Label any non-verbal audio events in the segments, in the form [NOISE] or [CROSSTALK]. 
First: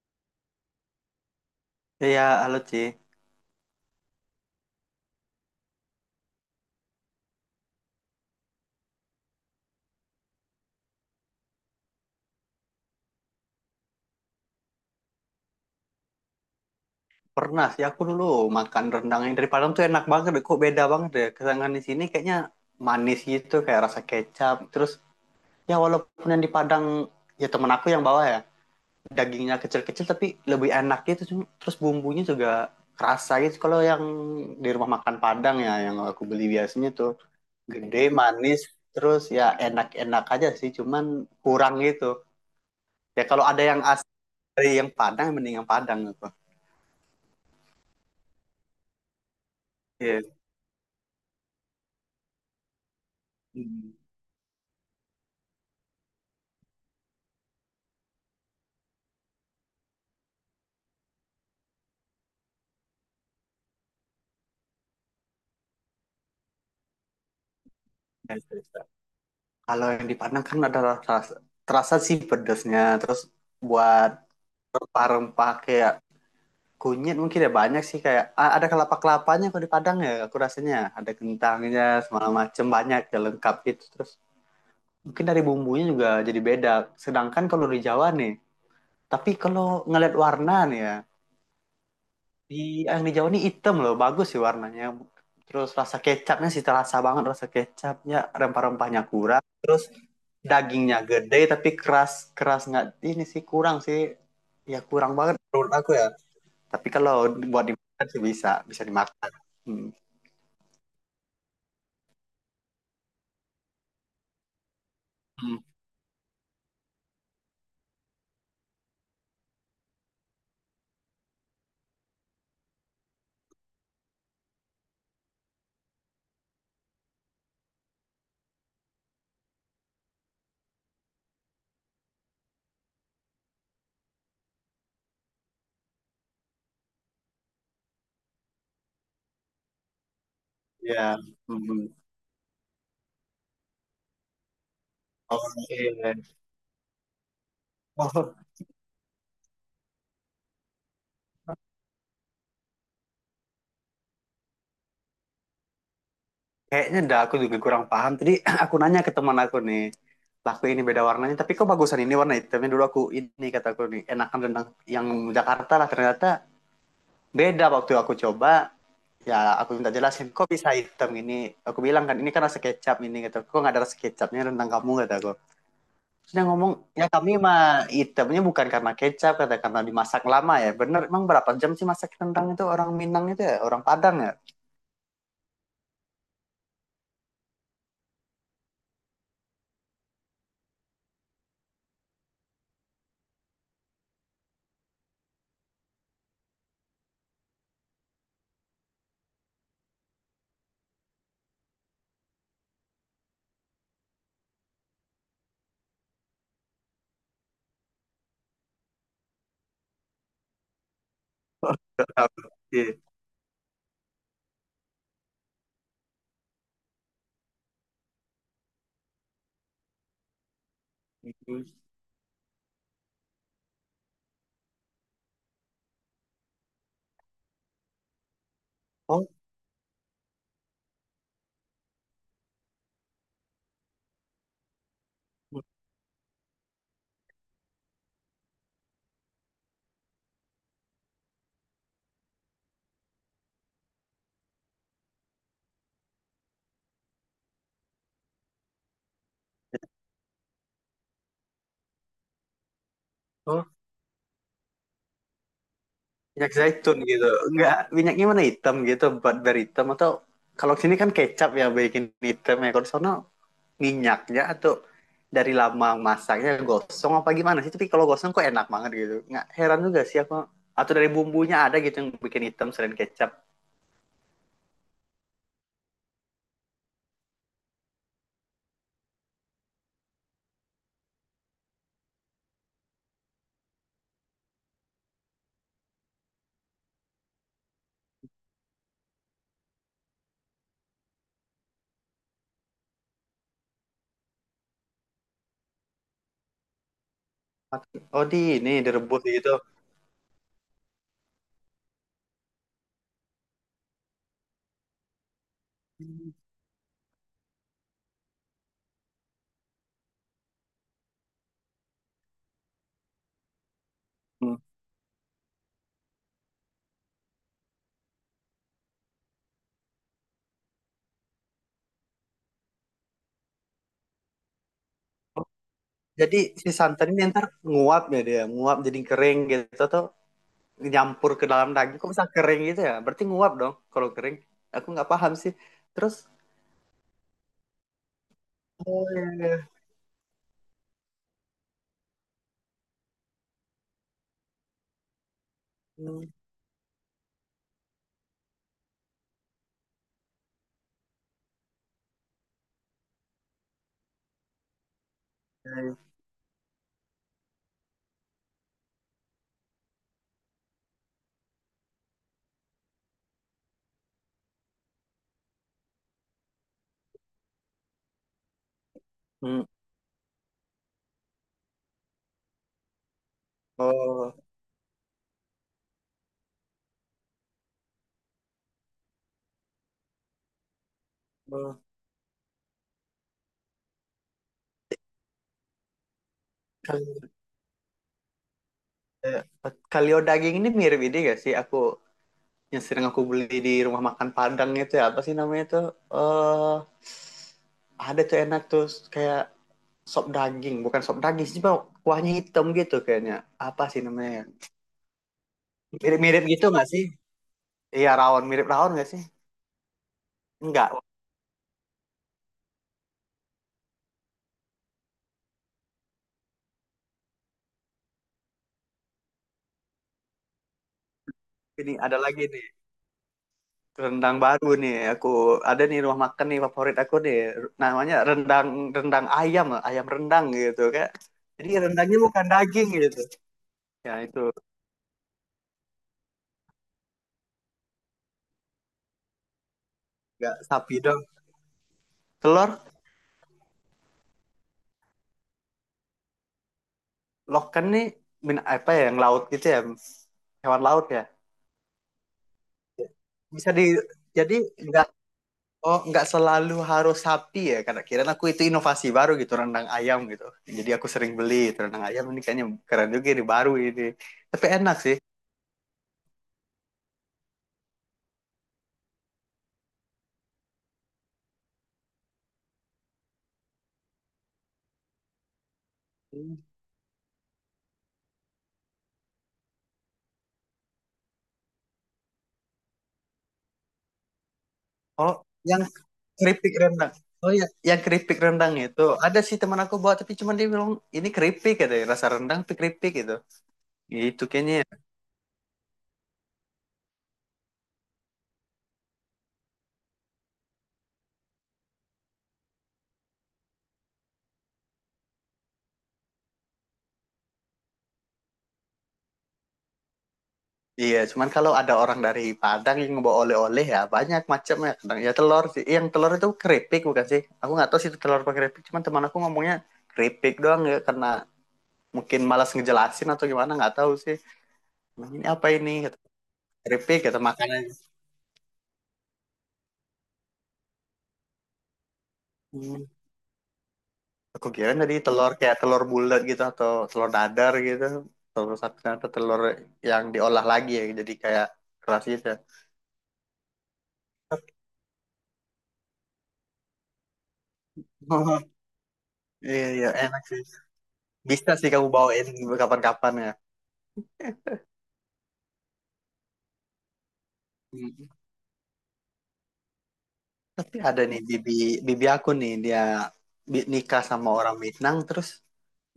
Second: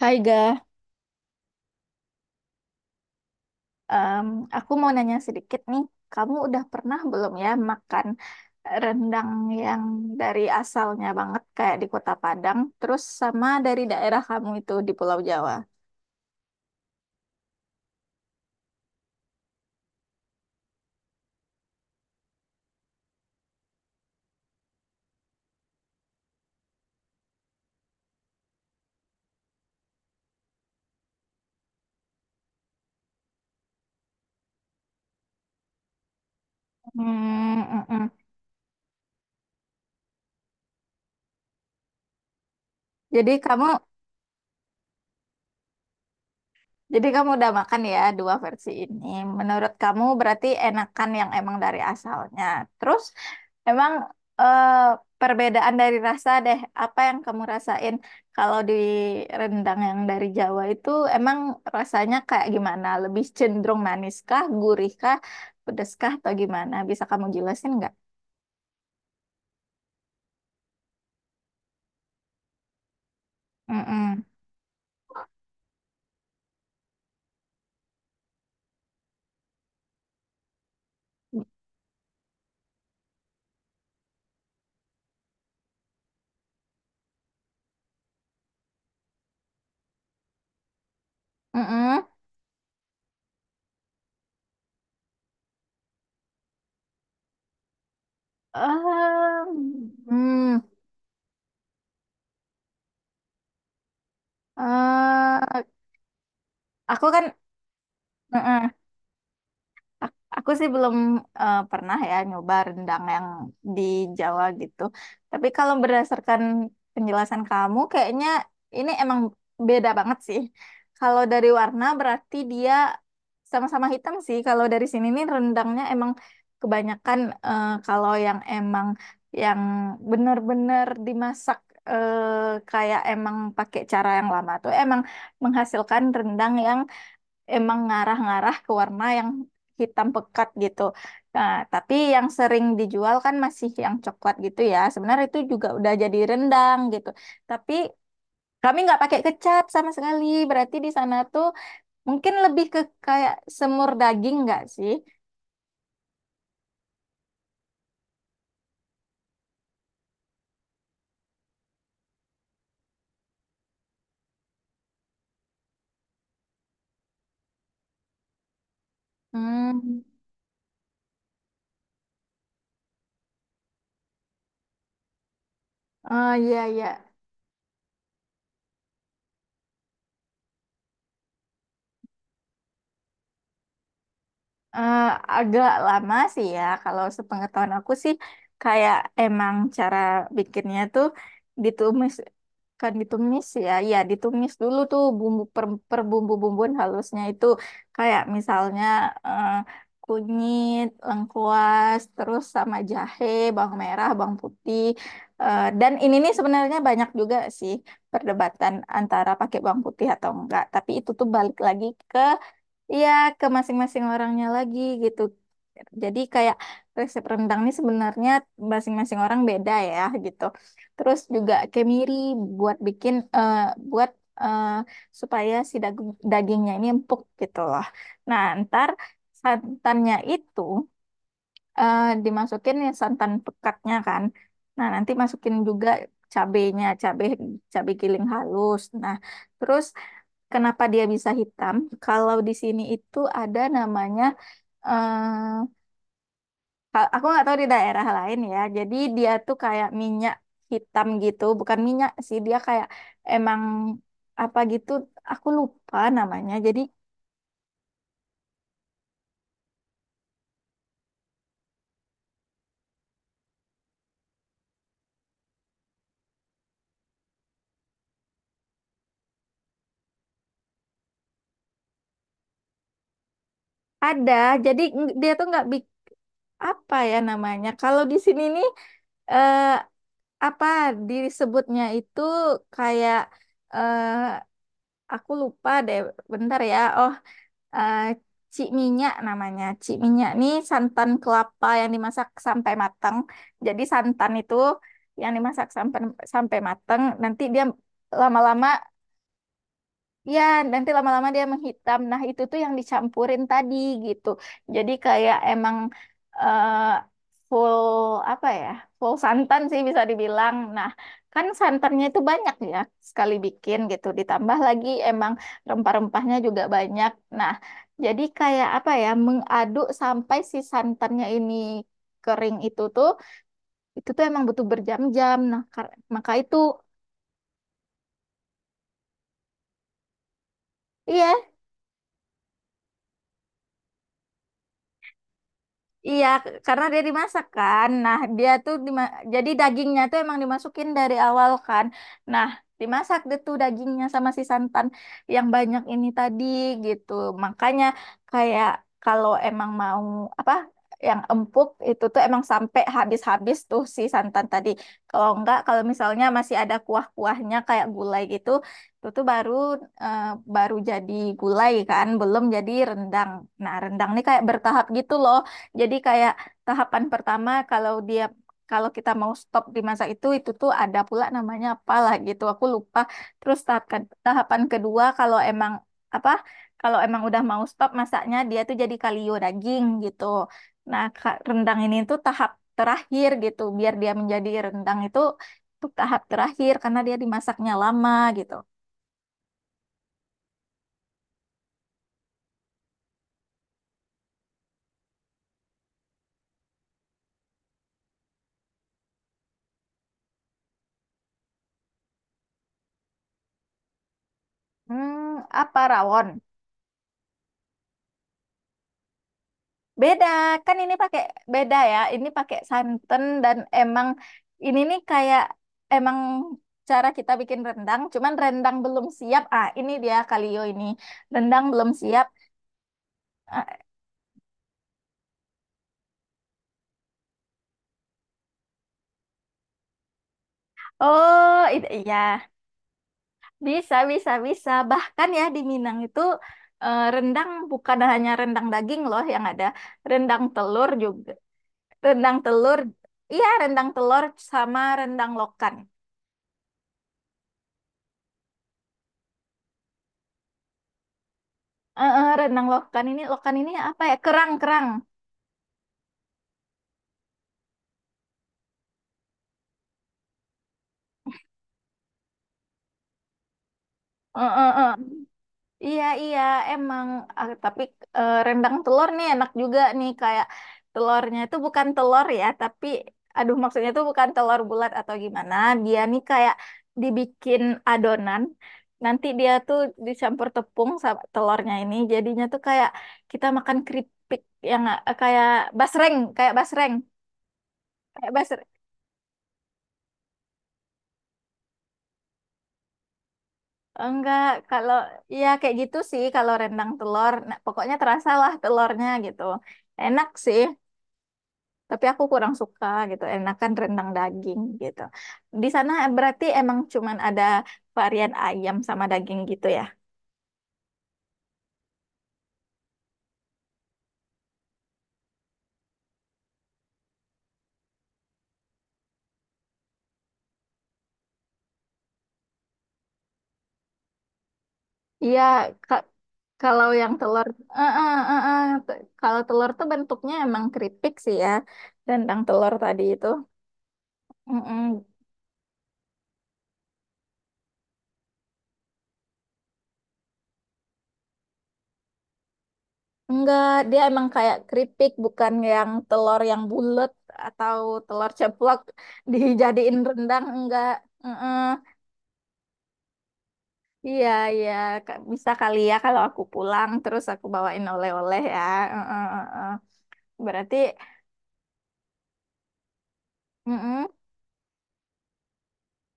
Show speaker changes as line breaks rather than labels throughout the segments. Hai Ga,
Iya, halo Ci.
Em, aku mau nanya sedikit nih. Kamu udah pernah belum ya makan rendang yang dari asalnya banget kayak di Kota Padang, terus sama dari daerah kamu itu di Pulau Jawa?
Pernah sih aku dulu makan rendang yang dari Padang tuh enak banget deh. Kok beda banget deh. Kesangan di sini kayaknya manis gitu, kayak rasa kecap. Terus ya walaupun yang di Padang, ya temen aku yang bawa ya, dagingnya kecil-kecil tapi lebih enak gitu. Terus bumbunya juga kerasa gitu. Kalau yang di rumah makan Padang ya, yang aku beli biasanya
Hmm,
tuh
mm, mm.
gede, manis, terus ya enak-enak aja sih. Cuman kurang gitu. Ya
Jadi
kalau ada
kamu
yang asli dari yang Padang, mending yang Padang gitu.
Jadi kamu udah makan ya dua versi ini. Menurut kamu
Iya.
berarti enakan yang emang dari asalnya. Terus emang
Hmm.
eh, perbedaan dari rasa deh, apa yang kamu rasain kalau di rendang yang dari Jawa itu emang rasanya kayak gimana? Lebih cenderung maniskah, gurihkah, pedeskah atau gimana? Bisa kamu jelasin nggak?
Kalau yang di Padang kan ada rasa, terasa sih pedesnya. Terus buat
Mm-mm.
rempah-rempah kayak kunyit mungkin ya banyak sih kayak ada kelapa-kelapanya kalau di Padang ya aku rasanya ada kentangnya segala macem banyak ya lengkap gitu terus mungkin dari bumbunya juga jadi beda sedangkan kalau di Jawa nih tapi kalau ngeliat warna nih ya.
Mm-mm.
Di yang di Jawa ini hitam loh, bagus sih warnanya. Terus rasa kecapnya sih terasa banget rasa kecapnya, rempah-rempahnya kurang. Terus
Em, hmm.
dagingnya gede tapi keras keras nggak ini sih kurang sih. Ya kurang banget
Eh,
menurut aku ya. Tapi
aku
kalau
kan,
buat dimakan sih bisa,
Mm-mm.
bisa dimakan. Hmm.
Aku sih belum pernah ya nyoba rendang yang di Jawa gitu. Tapi
Hmm.
kalau berdasarkan penjelasan kamu, kayaknya ini emang beda banget sih. Kalau dari warna berarti dia sama-sama hitam sih. Kalau dari sini nih rendangnya emang kebanyakan kalau yang emang yang benar-benar dimasak eh, kayak emang pakai cara yang lama tuh emang menghasilkan rendang yang emang ngarah-ngarah ke warna yang hitam pekat gitu.
Ya.
Nah,
Hmm.
tapi yang sering dijual kan masih yang coklat gitu ya. Sebenarnya itu juga
Oke.
udah jadi rendang gitu. Tapi
Oh.
kami nggak pakai kecap sama sekali. Berarti di sana tuh mungkin lebih ke kayak semur daging nggak sih?
Kayaknya dah aku juga kurang paham. Tadi [CLEARS THROAT] aku nanya ke teman aku nih, laku ini beda warnanya, tapi kok bagusan ini warna hitamnya dulu aku ini kata aku nih, enakan rendang yang Jakarta lah ternyata beda waktu aku coba. Ya aku minta
Hmm.
jelasin kok bisa hitam ini. Aku bilang kan ini kan rasa kecap ini gitu. Kok nggak ada rasa kecapnya rendang kamu kata aku. Terus
Oh
dia
iya
ngomong
iya.
ya kami mah hitamnya bukan karena kecap kata karena dimasak lama ya. Bener emang berapa jam sih masak rendang itu orang Minang itu ya orang Padang ya.
Eh, agak lama sih ya. Kalau sepengetahuan aku sih kayak emang cara bikinnya tuh ditumis kan ditumis ya. Ya, ditumis dulu tuh bumbu per, per bumbu-bumbuan halusnya itu kayak misalnya eh, kunyit, lengkuas, terus sama jahe, bawang merah, bawang putih. Eh, dan ini nih sebenarnya banyak juga sih perdebatan antara pakai bawang putih atau enggak. Tapi itu tuh balik lagi ke
[LAUGHS] Iya.
Iya, ke masing-masing orangnya lagi gitu. Jadi kayak resep rendang ini sebenarnya masing-masing orang beda ya gitu. Terus juga kemiri buat bikin buat eh, supaya si dagingnya ini empuk gitu loh. Nah, ntar
Oh,
santannya itu eh, dimasukin ya santan pekatnya kan. Nah, nanti masukin
betul.
juga cabenya, cabe cabe giling halus. Nah, terus kenapa dia bisa hitam? Kalau di sini itu ada namanya, eh, aku nggak tahu di daerah lain ya. Jadi dia tuh kayak minyak hitam gitu, bukan minyak sih, dia kayak emang apa gitu. Aku lupa
Minyak
namanya. Jadi
zaitun gitu enggak, minyaknya mana hitam gitu buat dari hitam atau kalau sini kan kecap ya bikin hitam ya kalau di sana minyaknya atau dari lama masaknya gosong apa gimana sih tapi kalau gosong kok enak banget gitu nggak heran juga sih aku atau dari bumbunya ada gitu yang bikin hitam selain kecap.
ada, jadi dia tuh nggak bik apa ya namanya. Kalau di sini nih eh, apa disebutnya itu kayak eh, aku lupa deh. Bentar ya. Oh. eh cik minyak namanya. Cik minyak nih santan kelapa yang dimasak sampai matang. Jadi santan itu yang dimasak sampai sampai matang, nanti dia
Oh di
lama-lama.
ini direbus gitu.
Ya, nanti lama-lama dia menghitam. Nah, itu tuh yang dicampurin tadi gitu. Jadi kayak emang eh, full apa ya? Full santan sih bisa dibilang. Nah, kan santannya itu banyak ya sekali bikin gitu. Ditambah
Hmm.
lagi emang rempah-rempahnya juga banyak. Nah, jadi kayak apa ya? Mengaduk sampai si santannya ini kering itu tuh emang butuh berjam-jam. Nah, maka
Jadi si santan ini ntar nguap ya dia nguap jadi kering gitu atau nyampur
Iya,
ke dalam daging kok bisa kering gitu ya berarti nguap dong kalau kering aku nggak paham sih terus.
iya, karena dia dimasak kan. Nah, dia tuh
Oh
jadi
iya.
dagingnya tuh emang dimasukin dari awal kan. Nah, dimasak deh tuh dagingnya sama si santan yang banyak ini
Hmm.
tadi gitu. Makanya kayak kalau emang mau apa yang empuk itu tuh emang sampai habis-habis tuh si santan tadi. Kalau enggak,
Iya,
kalau
iya.
misalnya masih ada kuah-kuahnya kayak gulai gitu, itu tuh baru eh, baru jadi gulai kan, belum jadi rendang. Nah, rendang nih kayak bertahap gitu loh. Jadi kayak tahapan pertama kalau dia kalau kita mau
Hmm.
stop di masa itu tuh ada pula namanya apalah gitu. Aku lupa. Terus
Oh,
tahapan kedua kalau emang apa? Kalau emang udah mau stop masaknya dia tuh jadi kalio daging gitu. Nah, rendang
oh.
ini tuh tahap terakhir gitu. Biar dia menjadi rendang itu tuh tahap terakhir karena dia
Kal-
dimasaknya lama gitu.
eh, Kalio daging ini mirip ini gak sih? Aku yang sering aku beli di rumah makan Padang itu ya apa sih namanya tuh. Eh, ada tuh enak tuh kayak sop daging, bukan sop daging sih, Bang. Kuahnya hitam gitu kayaknya. Apa sih namanya, ya?
Hmm, apa rawon?
Mirip-mirip gitu nggak sih? Iya rawon, mirip rawon nggak sih?
Beda, kan
Enggak.
ini pakai beda ya. Ini pakai santan dan emang ini nih kayak emang cara kita bikin rendang, cuman rendang belum siap. Ah, ini dia kalio ini. Rendang belum
Ini ada
siap.
lagi nih.
Ah,
Rendang baru nih aku ada nih rumah makan nih favorit aku nih namanya rendang rendang ayam ayam rendang gitu kayak jadi rendangnya bukan
Iya.
daging gitu
Bisa,
ya
bisa,
itu
bisa. Bahkan ya di Minang itu rendang bukan hanya rendang daging loh yang ada, rendang
nggak
telur
sapi dong
juga. Rendang
telur
telur, iya rendang telur sama rendang lokan.
loken nih min apa ya yang laut gitu ya hewan laut ya
Rendang lokan ini
bisa di
apa ya?
jadi
Kerang-kerang.
nggak oh nggak selalu harus sapi ya karena kira aku itu inovasi baru gitu rendang ayam gitu jadi aku sering beli itu rendang ayam ini kayaknya keren juga ini baru ini
Eh,
tapi
eh, eh.
enak sih
Iya, iya, emang. Ah, tapi rendang telur nih enak juga nih. Kayak telurnya itu bukan telur ya, tapi aduh maksudnya itu bukan telur bulat atau gimana. Dia nih kayak dibikin adonan. Nanti dia tuh dicampur tepung sama telurnya ini. Jadinya tuh kayak kita makan keripik yang
oh
kayak
yang
basreng, kayak
keripik
basreng.
rendang. Oh iya, yang
Kayak
keripik
basreng.
rendang itu ada sih teman aku buat tapi cuman dia bilang ini keripik katanya rasa rendang tapi keripik gitu.
Oh,
Itu
enggak,
kayaknya,
kalau
ya.
ya kayak gitu sih kalau rendang telur. Nah, pokoknya terasa lah telurnya gitu. Enak sih, tapi aku kurang suka gitu. Enakan rendang daging gitu. Di sana berarti emang cuman ada varian ayam sama daging gitu ya?
Iya, cuman kalau ada orang dari Padang yang ngebawa oleh-oleh ya banyak macamnya. Kadang ya telur sih. Yang telur itu keripik bukan sih? Aku nggak tahu sih itu telur apa keripik, cuman teman aku ngomongnya keripik doang ya karena mungkin malas ngejelasin atau gimana nggak tahu sih.
Iya,
Ini apa ini?
ka-
Kata,
kalau yang
keripik kata
telur,
makanan.
eh, eh, eh, eh. Kalau telur tuh bentuknya emang keripik sih ya, rendang telur tadi
Hmm.
itu.
Aku kira
Mm-mm,
tadi telur kayak telur bulat gitu atau telur dadar gitu. Telur sapi atau telur yang diolah lagi ya jadi kayak keras gitu, ya.
enggak, dia emang kayak keripik, bukan yang telur yang bulat atau telur
[LAUGHS]
ceplok [LAUGHS]
Iya,
dijadiin
iya, enak
rendang,
sih.
enggak. Heeh.
Bisa sih kamu bawain kapan-kapan ya.
Iya, iya, bisa kali ya kalau aku pulang terus aku bawain
Hmm.
oleh-oleh ya. Heeh, heeh. Berarti,
Tapi ada nih bibi bibi aku nih dia
heeh,
nikah sama orang Minang terus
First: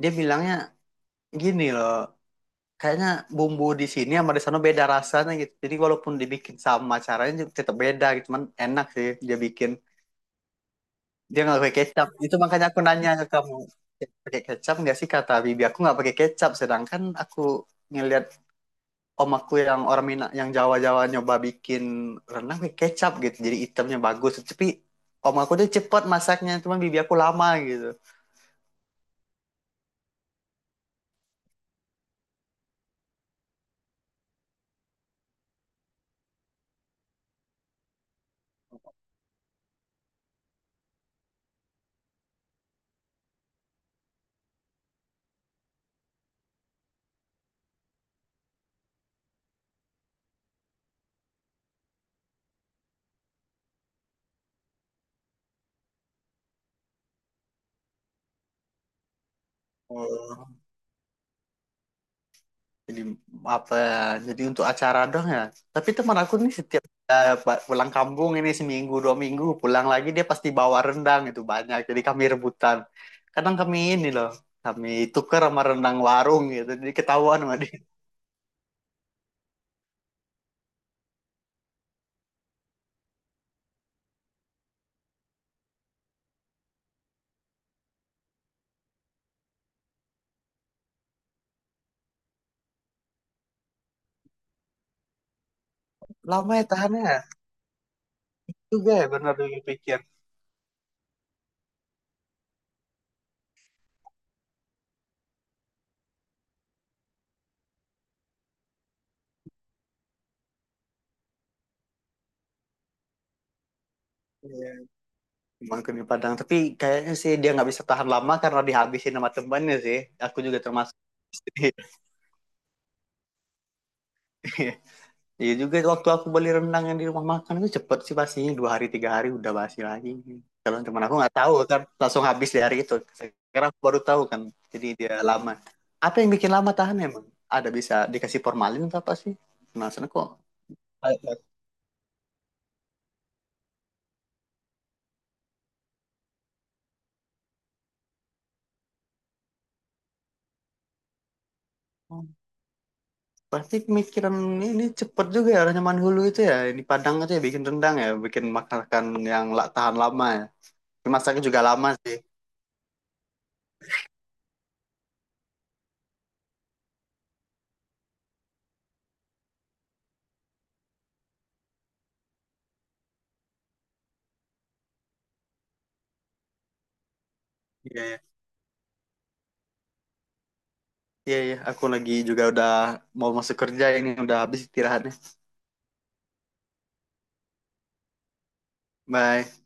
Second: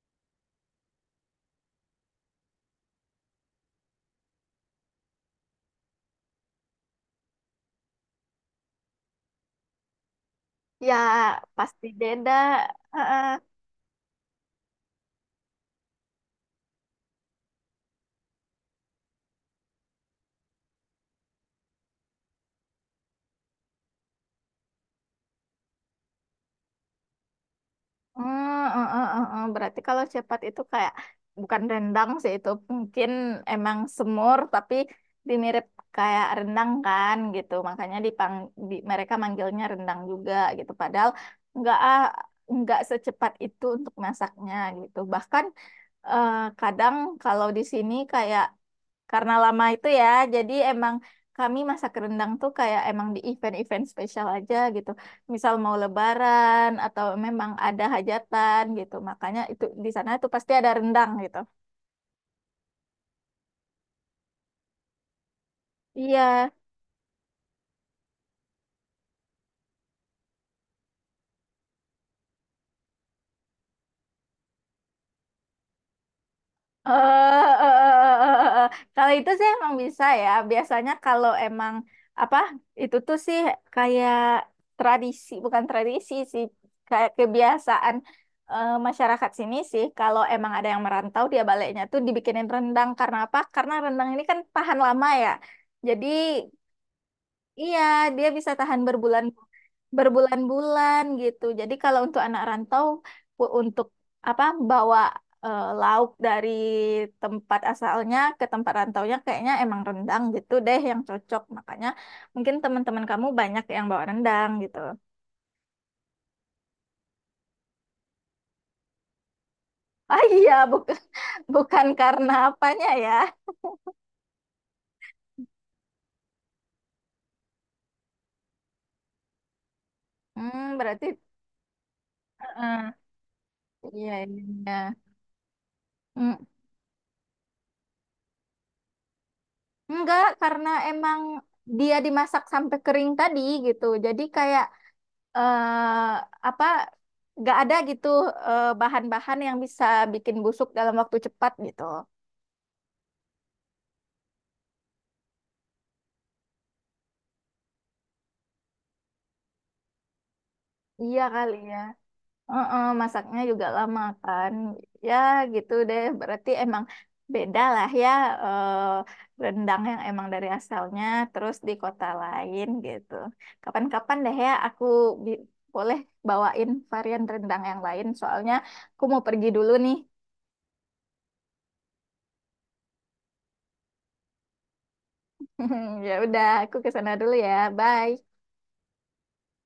dia bilangnya gini loh, kayaknya bumbu di sini sama di sana beda rasanya gitu. Jadi walaupun dibikin sama caranya juga tetap beda gitu, cuman enak sih dia bikin.
ya
Dia nggak pakai
pasti
kecap.
beda.
Itu makanya aku nanya ke
Heeh.
kamu. Pakai kecap nggak sih kata Bibi? Aku nggak pakai kecap. Sedangkan aku ngelihat om aku yang orang Minang, yang Jawa-Jawa nyoba bikin renang pakai kecap gitu. Jadi itemnya bagus. Tapi om aku tuh cepet masaknya. Cuman Bibi aku lama gitu.
Hmm, eh, eh, eh, eh. Berarti kalau cepat itu kayak bukan rendang sih itu mungkin emang semur tapi dimirip kayak rendang kan gitu makanya mereka manggilnya rendang juga gitu padahal nggak ah, nggak secepat itu untuk masaknya gitu bahkan eh, kadang kalau di sini kayak karena lama itu ya, jadi emang kami masak rendang tuh kayak emang di event-event spesial aja gitu. Misal mau lebaran atau memang ada hajatan gitu. Makanya itu di sana tuh pasti
Oh.
ada rendang gitu.
Jadi apa ya? Jadi untuk acara doang ya. Tapi teman
Iya,
aku nih setiap pulang kampung ini seminggu 2 minggu pulang lagi dia pasti bawa rendang itu banyak. Jadi kami rebutan. Kadang kami ini loh, kami tuker sama rendang warung gitu.
eh,
Jadi ketahuan sama
eh, eh,
dia.
eh, eh, eh. eh, eh. Kalau itu sih emang bisa ya. Biasanya kalau emang apa itu tuh sih kayak tradisi, bukan tradisi sih, kayak kebiasaan masyarakat sini sih. Kalau emang ada yang merantau, dia baliknya tuh dibikinin rendang. Karena apa? Karena rendang ini kan tahan lama ya. Jadi
Lama ya tahannya ya,
Iya, dia bisa tahan
juga ya benar dipikir.
berbulan-bulan gitu. Jadi kalau untuk anak rantau untuk apa bawa lauk dari tempat asalnya ke tempat rantaunya kayaknya emang rendang gitu deh yang cocok. Makanya mungkin teman-teman kamu banyak yang bawa rendang
Iya,
gitu.
emang kami Padang. Tapi kayaknya sih dia nggak bisa tahan lama karena dihabisin sama temannya sih.
Ah
Aku
iya,
juga termasuk.
bukan [LAUGHS] bukan karena apanya ya.
[LAUGHS] Iya juga waktu aku beli rendang yang di rumah makan itu cepet sih pastinya 2 hari 3 hari udah basi lagi.
Hmm,
Kalau teman
berarti
aku nggak tahu kan langsung habis di hari
eh,
itu. Sekarang aku baru
iya
tahu
iya.
kan. Jadi
iya.
dia lama. Apa yang
Mm,
bikin lama tahan emang? Ada bisa dikasih formalin atau apa sih? Penasaran
enggak,
kok.
karena emang dia dimasak sampai kering tadi gitu. Jadi kayak eh apa nggak ada gitu bahan-bahan yang bisa bikin busuk dalam waktu cepat gitu.
Pasti pemikiran ini cepet juga ya orang hulu itu ya. Di Padang itu ya bikin rendang ya, bikin masakan yang tahan lama ya.
Iya
Masaknya
kali
juga
ya.
lama sih.
Heeh, masaknya juga lama kan. Ya gitu deh. Berarti emang beda lah ya eh, rendang yang emang dari asalnya terus di kota lain gitu. Kapan-kapan deh ya aku bi- boleh bawain varian rendang yang
Iya,
lain.
iya,
Soalnya aku mau pergi dulu nih.
iya, iya. Aku lagi juga udah mau masuk kerja ini udah habis istirahatnya.
[LAUGHS] Ya udah, aku ke sana dulu ya. Bye.
Bye.